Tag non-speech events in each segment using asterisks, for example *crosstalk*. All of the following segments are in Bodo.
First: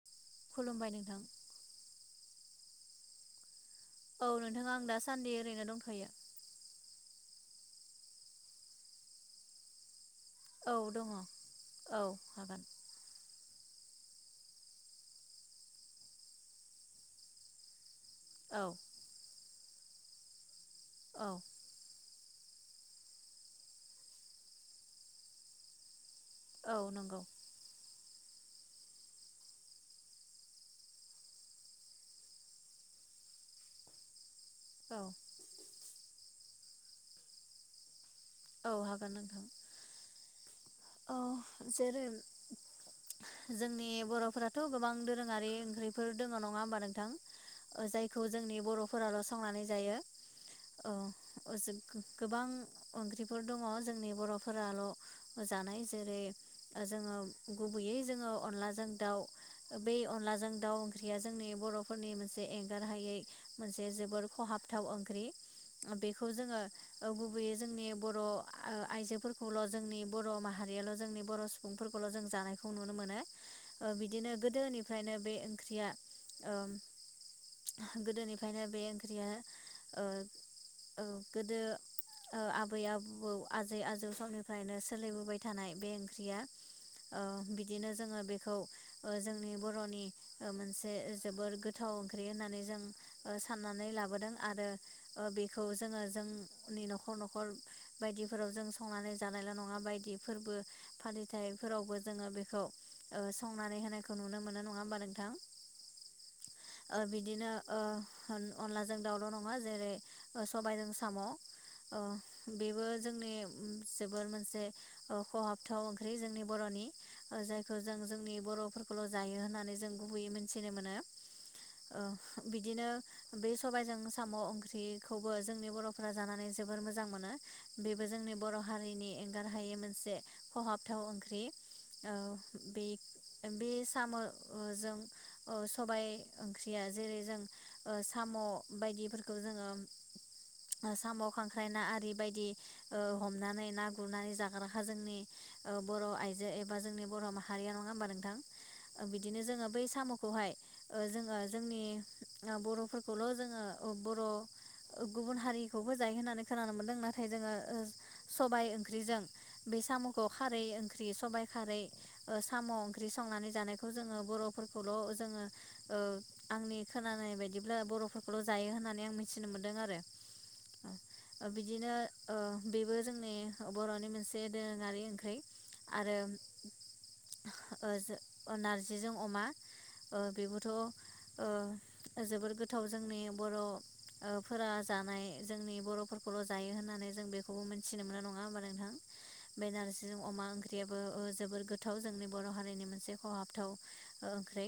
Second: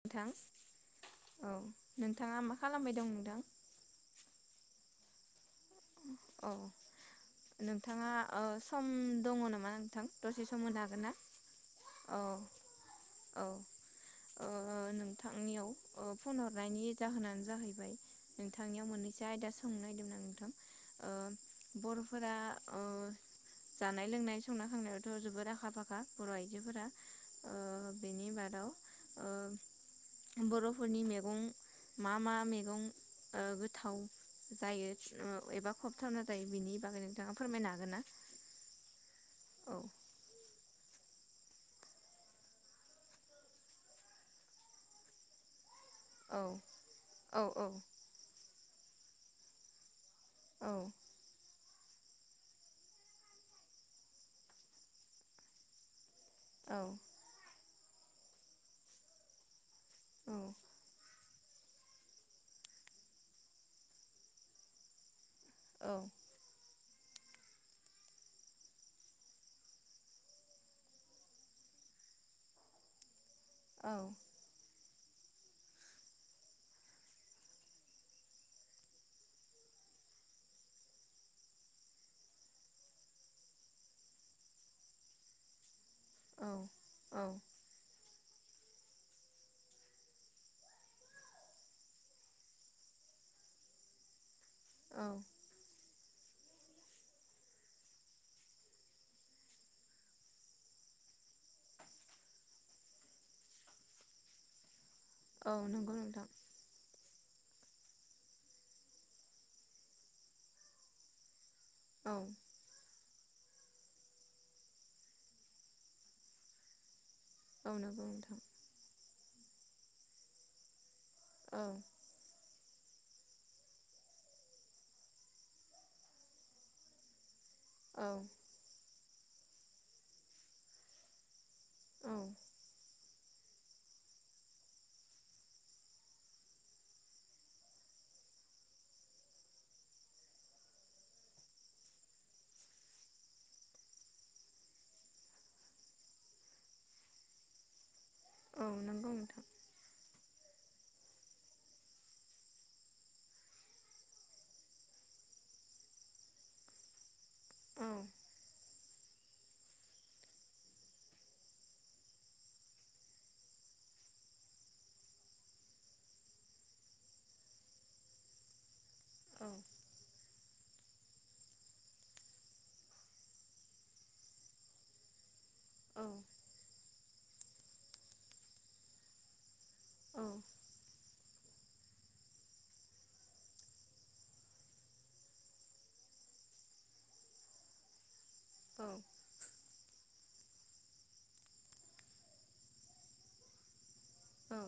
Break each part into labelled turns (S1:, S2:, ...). S1: नोंथां औ
S2: खुलुमबाय नोंथां
S1: नों नोंथाङा मा खालामबाय दं नोंथां
S2: औ नोंथाङा आं दा सान्दि ओरैनो दंथ
S1: औ नोंथाङा ओ सम दङ नामा नोंथां दसे सम
S2: औ
S1: होनो हागोन
S2: दङ
S1: ना
S2: औ हागोन
S1: औ ओ नोंथांनियाव ओ फन हरनायनि जाहोनानो जाहैबाय
S2: औ
S1: नोंथांनियाव मोननैसो आयदा सो थांनो *unintelligible* ना नोंथां ओ
S2: औ
S1: बरफ फोरा ओ जानाय लोंनाय संना खावनायावथ' जोबोद आखा फाखा। बर'
S2: औ
S1: आइजोफोरा
S2: नंगौ
S1: ओ। बेनि बादाव ओ बर'फोरनि मैगं मा-मा मेगं ओ गोथाव। जायो
S2: औ
S1: खिलु। खहाबथावना जायो बेनि बागै नोंथाङा फोरमायनो हागोन ना।
S2: औ हागोन नोंथां।
S1: औ
S2: औ जेरै जोंनि बर'फोराथ' गोबां दोरोङारि ओंख्रि। फोर दङ
S1: औ
S2: नङा हबा नोंथां
S1: औ
S2: जायखौ जोंनि बर'। फोराल' संनानै जायो। औ अजिद। गोबां ओंख्रिफोर दङ जोंनि बर'फोराल' जानाय जेरै-
S1: औ
S2: ओ जोङो। गुबैयै जोङो अनलाजों दाउ बै
S1: औ
S2: अनलाजों दाउ ओंख्रिया जोंनि बर'फोरनि मोनसे एंगारहायै मोनसे जोबोर खहाबथाव ओंख्रि। बेखौ जोङो। औ गुबैयै। जोंनि बर' आ ओ आइजोफोरखौल' जोंनि बर' माहारियाल' जोंनि बर' सुबुंफोरखौल' जों जानायखौ नुनो मोनो। ओ बिदिनो गोदोनि। फ्रायनो बे ओंख्रिया ओ गोदोनिफ्रायनो बे ओंख्रिया ओ-ओ गोदो। ओ आबै-आबौ आजै-आजौ समनिफ्रायनो सोलिबोबाय थानाय बे ओंख्रिया
S1: औ औ
S2: ओ बिदिनो जोङो बेखौ जोंनि बर'नि मोनसे जोबोर गोथाव ओंख्रि होननानै जों साननानै लाबोदों। आरो ओ बेखौ जोङो जोंनि न'ख न'खर-न'खर बायदिफोराव जों संनानै जानायल' नङा बायदि फोरबो फालिथायफोरावबो जोङो बेखौ ओ संनानै होनायखौ नुनो मोनो नङा होमबा नों
S1: औ नंगौ नोंथां।
S2: बिदिनो ओ अनलाजों दाउल' नङा जेरै सबायजों साम'। अ
S1: औ
S2: बेबो जोंनि जोबोर मोनसे ओ खहाबथाव ओंख्रि जोंनि बर'नि। ओ
S1: औ
S2: जायखौ जों
S1: नंगौ
S2: जोंनि
S1: नोंथां
S2: बर'फोरखौल' जायो होननानै जों। गुबैयै मोनथिनो मोनो।
S1: औ
S2: ओ बिद बिदिनो बे सबायजों साम' ओंख्रिखौबो जोंनि बर'फोरा जानानै जोबोर मोजां मोनो।
S1: औ नंगौ नोंथां औ
S2: बेबो जोंनि बर' हारिनि एंगार हायै मोनसे खहाबथाव ओंख्रि
S1: औ
S2: ओ बिग साम ओ जों सबाय ओंख्रिया जेरै- जों ओ साम' बायदिफोरखौ जोङो साम' खांख्राइ ना आरि बायदि ओ हमनानै ना गुरनानै जाग्राखा जोंनि ओ बर'आइजो एबा जोंनि बर' माहारिया नङा होमबा नों
S1: औ
S2: नोंथां
S1: नंगौ
S2: बिदिनो
S1: नोंथां
S2: जोङो बै साम'खौहाय ओ जोङो जोंनि ओ बर'फोरखौल' जोङो बर' गुबुन हारिखौबो जायो होननानै खोनानो मोन्दों नाथाय जोङो
S1: औ
S2: सबाय ओंख्रिजों बे साम'खौ खारै ओंख्रि सबाइ खारै ओ साम' ओंख्रि संनानै जानायखौ जोङो बर'फोरखौल' जोङो ओ आंनि खोनानाय बायदिब्ला बर'फोरखौल' जायो होननानै आं मिथिनो मोन्दों आरो ओं ओ बिदिनो ओ बेबो जोंनि बर'नि मोनसे दोरोङारि ओंख्रै। आरो ओ जो नारजिजों अमा ओ बेबोथ' ओ जोबोर गोथाव जोंनि बर'फोरा ओ जानाय। जोंनि बर'फोरखौल' जायो होननानै जों बेखौबो मोनथिनो मोनो नङा होमबा नोंथां बे नारजिजों अमा ओंख्रियाबो ओ जोबोर गोथाव जोंनि बर' हारिनि मोनसे खहाबथाव। ओंख्रै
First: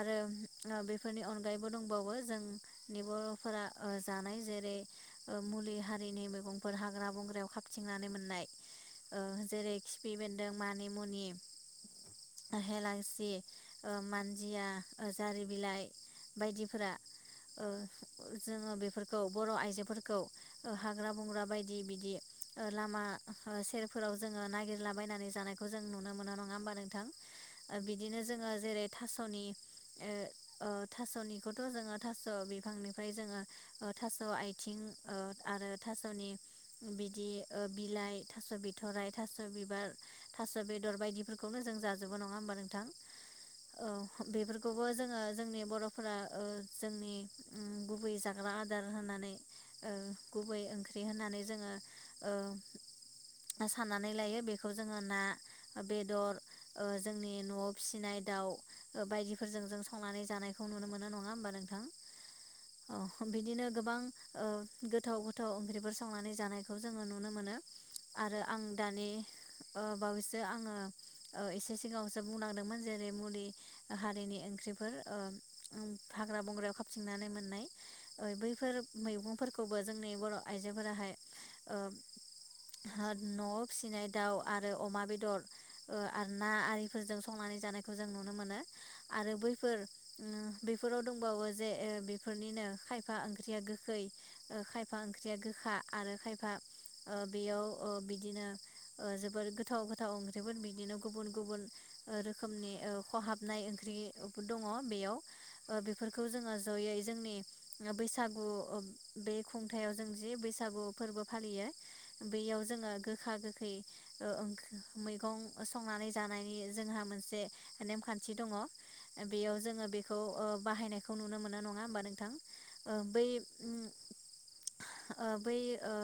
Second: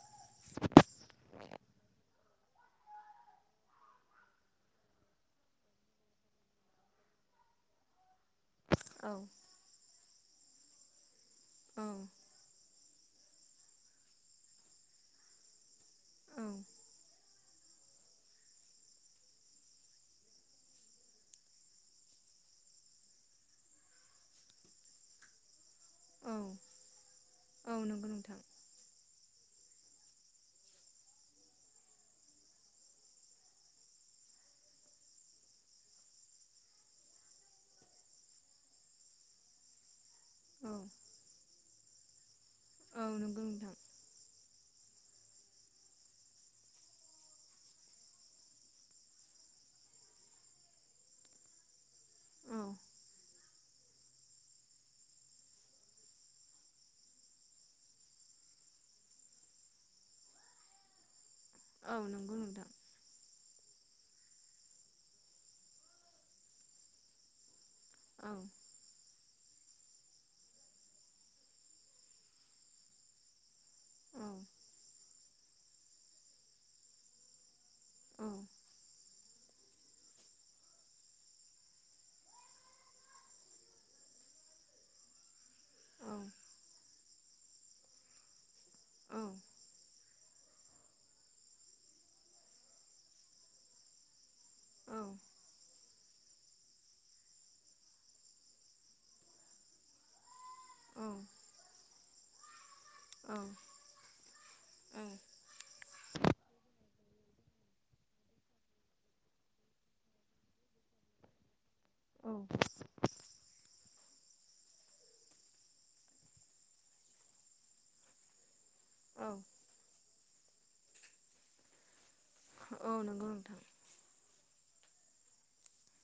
S2: आरो ओ बेफोरनि अनगायैबो दंबावो जोंनि बर'फोरा ओ जानाय जेरै- ओ मुलि हारिनि मैगंफोर हाग्रा बंग्रायाव खाबथिंनानै मोननाय। ओ जेरै- खि फि बेन्दों मानि मुनि ओहेलायस सि ओ मानजिया ओ जारि बिलाइ बायदिफोरा ओ जोङो बेफोरखौ बर' आइजो फोरखौ ओ हाग्रा बंग्रा बायदि बिदि ओ लामा सेरफोराव जोङो नागिरलाबायनानै जानाय खौ जों नुनो मोनो नङा होमबा नोंथां ओ बिदिनो जोङो जेरै थास'नि ए ओ थास'निखौथ' जोङो थास' बिफांनिफ्राय जोङो थास' आइ थिं ओ आरो थास'नि बिदि ओ बिलाइ थास' बिथ'राय थास' बिबार थास' बेदर बायदिफोरखौनो जों जाजोबो नङा होमबा नों थां।
S1: औ नंगौ नोंथां
S2: औ बेफोर खौबो जोङो जोंनि बर'फोरा ओ जोंनि उम गुबै जाग्रा आदार होननानै ओ गुबै ओंख्रि होनानै जोङो ओ
S1: औ औ
S2: साननानै लायो बेखौ जोङो ना बेदर ओ जोंनि न'आव फिसिनाय दाउ बायदिफोरजों जों संनानै जानायखौ नुनो मोनो नङा होमबा। नोंथां
S1: औ नंगौ नोंथां।
S2: औ बिदिनो गोबां ओ गोथाव गोथाव ओंख्रिफोर संनानै जानायखौ जोङो नुनो मोनो।
S1: औ
S2: आरो आं दानि ओ बावैसो आङो ओ एसे सिगाङावसो बुंना होदोंमोन जेरै- मुलि हारिनि ओंख्रिफोर ओ हाग्रा बंग्रायाव खाबथिंनानै मोननाय। ओ बैफोर मैगंफोरखौबो जोंनि बर' आइजोफोराहाय ओ न'आव फिसिनाय दाउ आरो अमा बेदर ओ आरो ना आरिफोरजों संनानै जानायखौ जों नुनो मोनो। आरो बैफोर ओम बेफोराव दंबावो जे ओ बेफोरनिनो खायफा ओंख्रिया गो खै ओ खायफा ओंख्रिया गोखा आरो खायफा ओ बेयाव ओ बिदिनो ओ जोबोर गोथाव गोथाव ओ जोबोर बिदिनो गुबुन गुबुन ओ रोखोमनि ओ खहाबनाय ओंख्रि दङ बेयाव ओ बे बेफोरखौ जोङो जयै जोंनि बैसागु बे खुंथायाव जों जि बैसागु फोरबो फालियो। बैयाव जोङो गोखा गोखै गोखै मैगं संनानै जानायनि जोंहा मोनसे नेमखान्थि दङ। बेयाव जोङो बे खौ बाहायनायखौ नुनो मोनो नङा होमबा नोंथां। नोंथां ओ
S1: नंगौ नोंथां
S2: बै ओ बै ओ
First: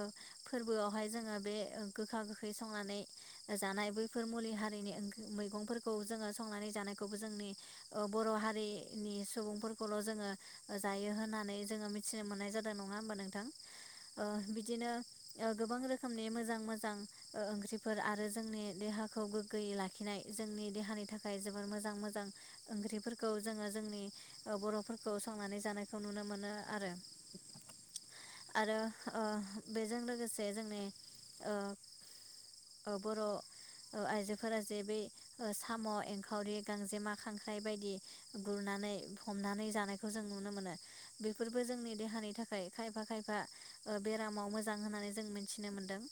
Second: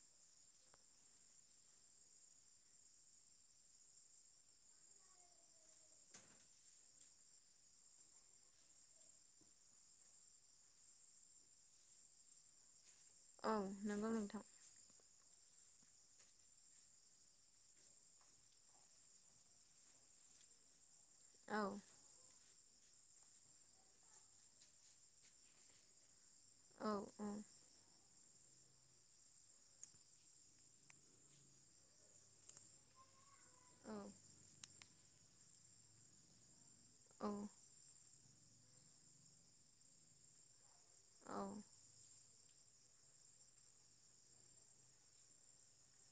S2: फोरबोआवहाय जोङो बे गोखा गोखै संनानै जानाय बैफोर मुलि हारिनि मैगंफोरखौ जोङो संनानै जानायखौबो जोंनि बर' हारिनि सुबुंफोरखौल' जोङो जायो होननानै जोङो मिथि सिनाय मोननाय जादों नङा होमबा नोंथां
S1: औ नंगौ
S2: ओ
S1: नोंथां
S2: बिदिनो ओ गोबां रोखोमनि मोजां-मोजां ओ ओंख्रिफोर आरो जोंनि देहाखौ गोग्गोयै लाखिनाय जोंनि देहानि थाखाय थाखाय
S1: औ
S2: जोबोर मोजां-मोजां ओंख्रिफोरखौ जोङो जोंनि ओ बर'फोरखौ संनानै जानायखौ नुनो मोनो आरो।
S1: औ
S2: आरो ओ बेजों लोगोसे जोंनि ओ ओ बर' ओ
S1: औ
S2: आइजोफोरा जे ब साम' एंखावरि गांजेमा
S1: औ
S2: खांख्राइ बायदि गुरनानै हमनानै जानायखौ जों नुनो मोनो।
S1: औ
S2: बेफोरबो जोंनि देहानि थाखाय खायफा-खायफा ओ बेरामाव मोजां होननानै जों मिथिनो मोन्दों।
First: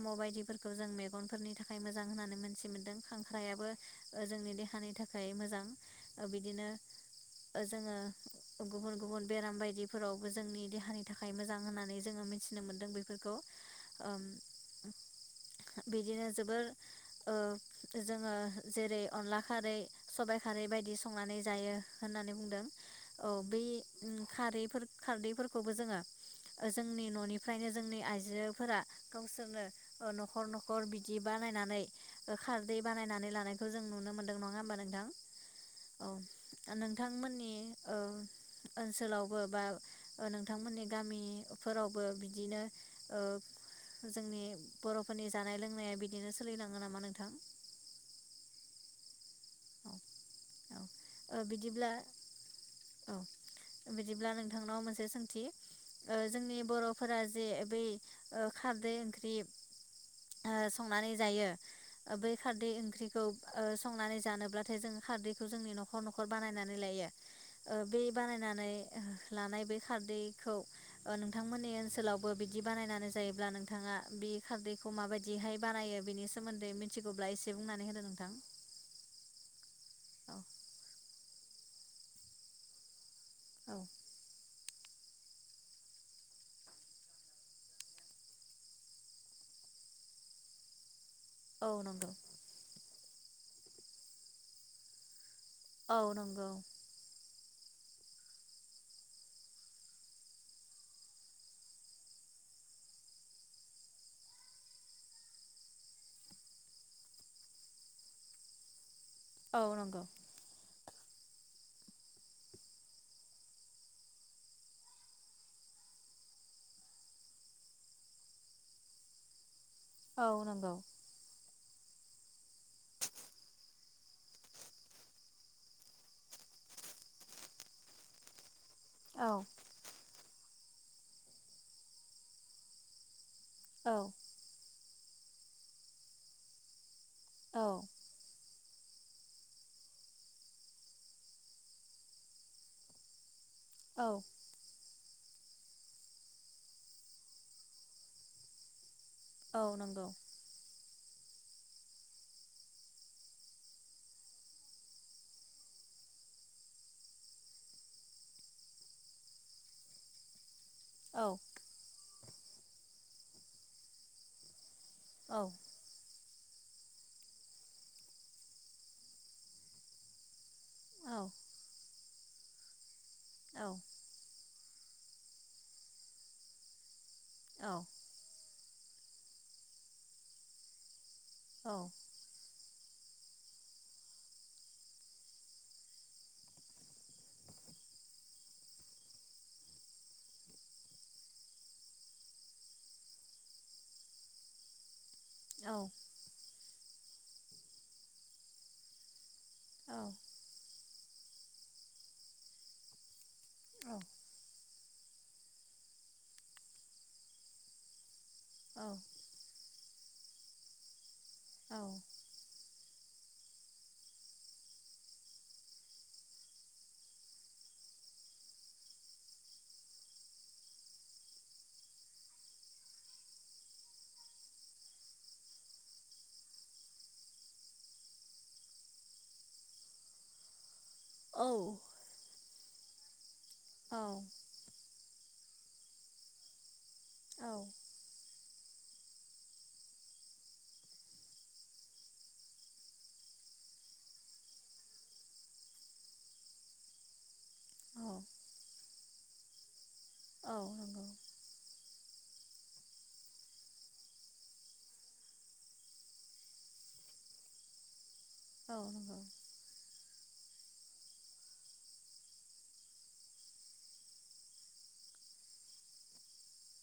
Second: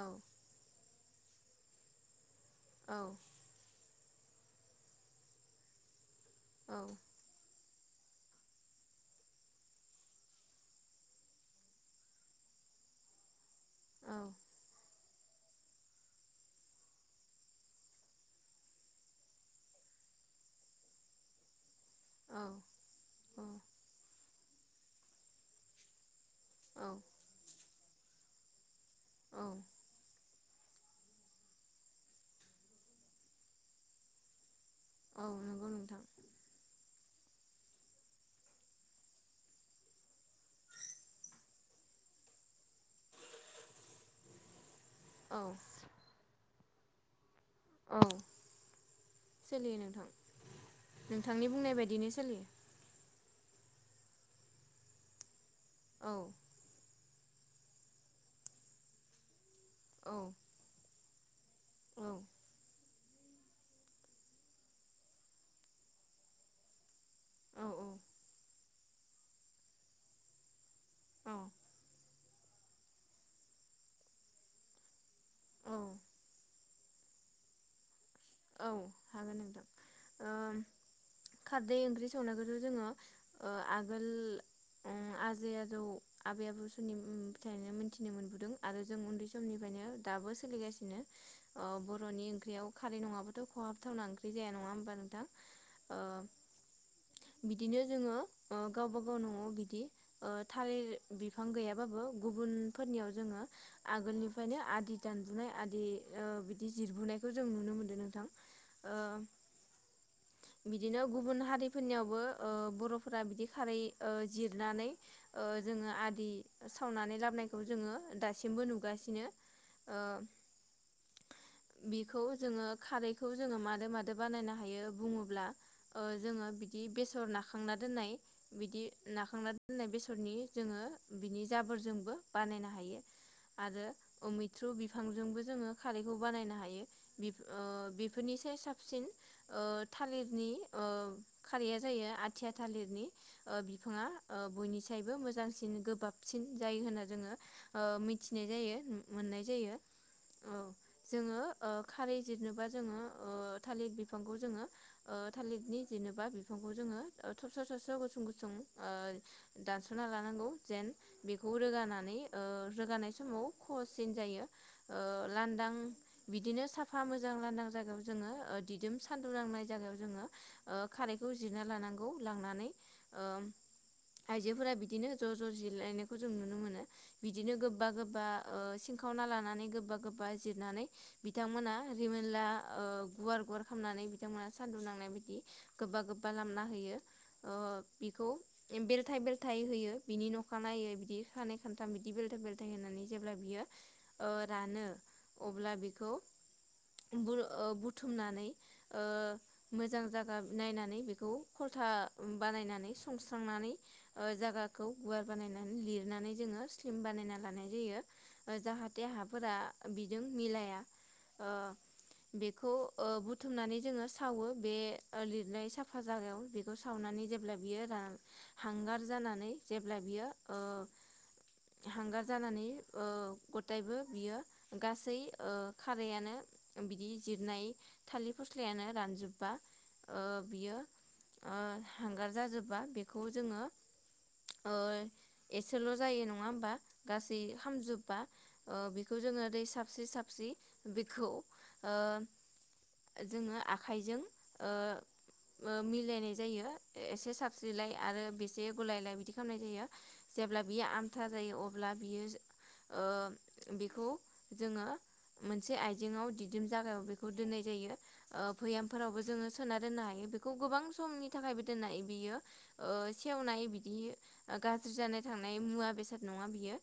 S1: औ औ
S2: बायदिफोरखौ जों मे गुबगनफोरनि थाखाय मोजां होननानै मोनथिदों। माखासे मोनदों
S1: औ
S2: खांख्रायाबो ओ जोंनि देहानि थाखाय मोजां बिदिनो
S1: औ
S2: ओ जोङो गुबुन गुबुन बेराम बायदि फोरावबो जोंनि देहानि थाखाय मोजां होननानै जोङो फोरावबो जोंनि देहानि थाखाय मोजां होनना मिथि मोनदों बेफोरखौ बिदिनो जोबोर ओ जोङो जेरै अनला खारै सबायाइ खारै बायदि संनानै जायो होननानै बुंदों। औ बै खारै खारदैफोरखौबो जोङो जोंनि न'निफ्रायनो जोंनि आइजोफोरा गावसोरनो ओ न'खर न'खर बिदि बानायनानै खारदै बानायनानै लानायखौ जों नुनो मोन्दों नङा होन होनबा नोंथां
S1: औ नंगौ नोंथां
S2: औ नोंथांमोननि ओ ओनसोलावबो बा नोंथांमोननि गामिफोरावबो बिदिनो जोंनि ओ जोंनि बर'फोरनि
S1: औ
S2: जानाय लोंनाया बिदिनो सै सोलिलाङो नामा नोंथां?
S1: औ। सोलियो
S2: औ
S1: नोंथां
S2: औ ओ
S1: नोंथांनि बुंनाय
S2: बिदिब्ला
S1: बायदिनो सोलियो।
S2: औ बिदिब्ला नोंथांनाव मोनसे सोंथि
S1: औ
S2: जोंनि बर' फोरा जे बै ओ खारदै ओख्रि
S1: औ
S2: ओ संनानै जायो
S1: औ
S2: बै खारदै ओंख्रिखौ ओ संनानै जानो अब्लाथाय जों खारदैखौ जोंनि न'खर न'खर बानायनानै लायो ओ
S1: औ
S2: बै बानायनानै लानाय बे खारदैखौ ओ नोंथांमोननि ओनसोलावबो बिदि बानायनानै जायोब्ला नोंथाङा बे खारदैखौ माबायदिहाय
S1: औ
S2: बानायो बिनि सोमोन्दै मिथिगौब्ला एसे बुंनानै होदो नोंथां
S1: औ हागोन नोंथां ओ
S2: औ
S1: खारदै ओंख्रि संनायखौथ' जोङो ओ
S2: औ
S1: आगोल आजै आजौ आबै आबौ समनि फिथाइनो मोनथिनो मोनबोदों आरो जों उन्दै समनिफ्रायनो दाबो सोलिगासिनो। ओ
S2: औ नंगौ
S1: बर'नि ओंख्रियाव खारै नङाबो थ' खहाबथावना ओख्रि जाया नङाहोमबा नोंथां? ओ
S2: औ नंगौ औ।
S1: बिदिनो जोङो ओ गावबा गाव न'आव बिदि ओ थालिर बिफां गैयाबाबो गुबुनफोरनियाव जोङो आगोलनिफ्रायनो आदि दानबोननाय आदि ओ बिदि जिरबोननायखौ जों नुनो मोनदों नोंथां। ओ
S2: औ नंगौ।
S1: बिदिनो गुबुन हारिफोरनियावबो ओ बर'फोरा बिदि खारै ओ जिरनानै ओ जोङो आदि सावनानै लाबोनखौ जोङो दासिमबो नुगासिनो।
S2: औ नंगौ
S1: बिखौ जोङो खारै खौ जोङो मादो मादो बानायनो हायो बुङोब्ला जोङो ओ बिदि बेसर नाखांना दोननाय बिदि
S2: औ
S1: नाखांना दोननाय बेसरनि जोङो बिनि जाबोरजोंबो बानायनो हायो। आरो
S2: औ
S1: अमित्रु बि बिफांजोंबो जोङो खारैखौ बानायनो हायो बि
S2: औ
S1: बि से साबसिन थालिरनि खारिया जायो आथिया थालिरनि
S2: औ
S1: बिफाङा बयनि फिथाइबो मोजांसिन गोबाबसिन जायो होन्ना जोङो मिथिनाय जायो मोननाय
S2: औ
S1: जायो
S2: नंगौ
S1: औ जोङो खारै जिरनोबा जोङो थालिरिर बिफांखौ जोङो थालिरिरनि जेनेबा बिफांखौ जोङो थबस्र थबस्र' गुसुं गुसुं दानस'ना लानांगौ जेन
S2: औ
S1: बेखौ रोगानानै रोगानाय समाव खहसिन जायो
S2: औ
S1: लान्दां बिदिनो साफा मोजां लानदां जागोन। जोङो दिदोम सान्दुं नांनाय जायगायाव जोङो
S2: औ
S1: खारैखौ जिरना लानांगौ। लांनानै
S2: औ
S1: बिायदिफोरा बिदिनो ज' ज' जिरायनायखौ जों नुनो मोनो बिदिनो
S2: औ
S1: गोबा गोबा ओ सिंखावना लानानै गोबा गोबा जिरनानै बिथांमोना
S2: औ
S1: रिमनला गुवार गुवार खालामनानै बिथांमोनहा सान्दुं नांनाय बायदि गोबा गोबा लामा होयो बिखौ बेलथाय बेलथाय होयो बिनि न'ख नायै बिदि सानै खानथाम बिदि बेलथा बेलथाय होनानै जेब्ला बियो रानो अब्ला
S2: औ
S1: बेखौ बर' बुथुमनानै
S2: औ
S1: मोजां जागा नायनानै बेखौ खलथा बानायनानै संस थांनानै जागा खौ गुवार बानायनानै लिरनानै जोङो स्लिम बानायना लानाय जायो। जाहाथे हाफोरा बिजों मिलाया ओ
S2: औ
S1: बेखौ बुथुमनानै जोङो सावो बे लिरनाय साफा जागायाव बेखौ सावनानै जेब्ला बियो हांगार जानानै जेब्ला बियो हांगार जानानै गथायबो बियो गासै खारायानो बिदि जिरनाय थालिर फस्लायानो रानजोबबा बियो हांगार जाजोब बा बेखौ जोङो ओ एसेल' जायो नङा होमबा गासै खामजोबबा ओ बेखौ जोङो दै साबस्रि साबस्रि बेखौ ओ जोङो आखाइजों ओ मिलायनाय जायो एसे साबस्रिलाय आरो बेसे गुलायलाय बिदि खालामनाय जायो।
S2: औ
S1: जेब्ला बियो
S2: नंगौ
S1: आमथा जायो अ ल्बा बियो ओ बेखौ मोनसे आइजेंआव दिहुन बिदिम जागायाव बेखौ दोननाय जायो। ओ
S2: औ नंगौ औ
S1: भैयामफोरावबो जोङो सोना दोननो हायो बेखौ गोबां समनि थाखायबो दोननाय बियो ओ सेवनाय बिदि गाज्रि जानाय थांनाय मुवा बेसाद नङा बियो।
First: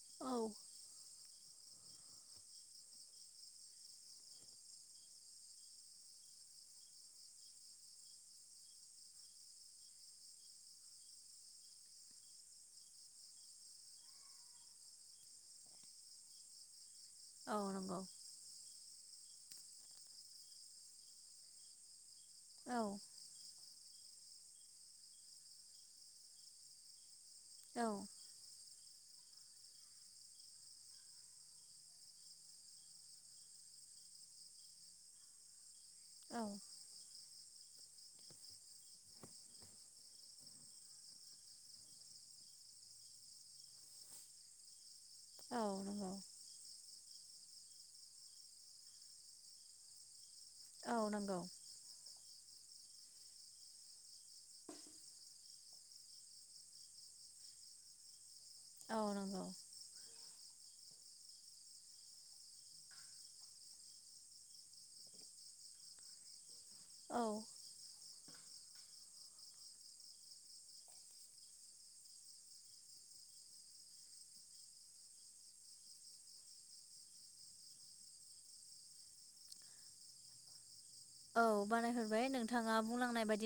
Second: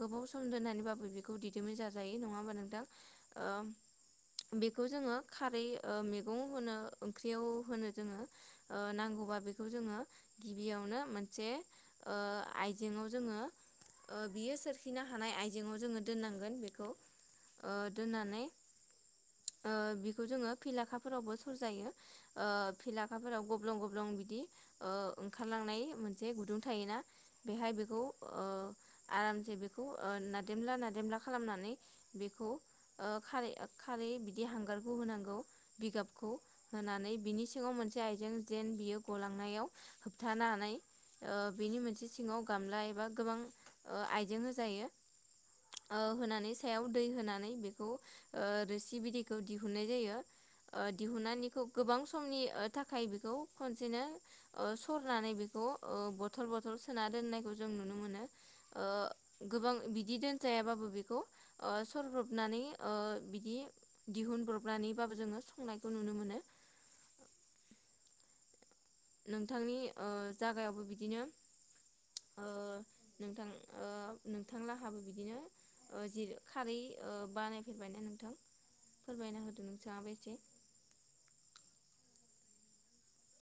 S1: गोबाव सम दोननानैबाबो बि खौ दिदोमै जाजायो नङा होमबा नोंथां बेखौ जोङो खारै ओ मैगं होनो ओंख्रियाव होनो जोङो ओ नांगौबा बेखौ जोङो गिबियावनो मोनसे ओ आइजेेंआव जोङो बियो सोरखिनो हानाय आइजेंआव जोङो दोननांगोन बेखौ ओ
S2: नंगौ
S1: दोननानै बिखौ जोङो फिलाखाफोरावबो सरजायो। ओ फिलाखाफोराव गब्लं गब्लं बिदि बिदि ओंखारलांनाय मोनसे गुदुं थायोना बेहाय बेखौ आरामसे बेखौ नादेमला नादेमला खालामनानै बेखौ खारै खारै बिदि हांगारखौ होनांगौ बिगाबखौ
S2: औ
S1: होनानै बिनि सिङाव मोनसे आइजें जेन बियो गलांनायाव होबथानानै बिनि मोनसे सिङाव गामला एबा गोबां आइजें होजायो
S2: औ नंगौ
S1: होनानै सायाव दै होनानै बेखौ रोसि बिदैखौ दिहुननाय जायो
S2: औ नंगौ
S1: दिहुननानैखौ गोबां समनि थाखाय बेखौ खनसेनो सरनानै बेखौ बथल बथल सोना दोननायखौ जों नुनो मोनो
S2: औ नंगौ
S1: गोबां बिदिदों जायाबाबो बेखौ सरब्रबनानै बिदि दिहुनब्रबनानैबाबो जोङो संनायखौ नुनो मोनो
S2: औ
S1: नोंथांनि जागायावबो बिदिनो नोंथां नोंथां लाहाबो बिदिनो जि खारै बानायफेरबायना नोंथां फोरमायना होदो नोंथाङा बे एसे
S2: औ बानायहरबाय नोंथाङा बुंलांनाय बायदि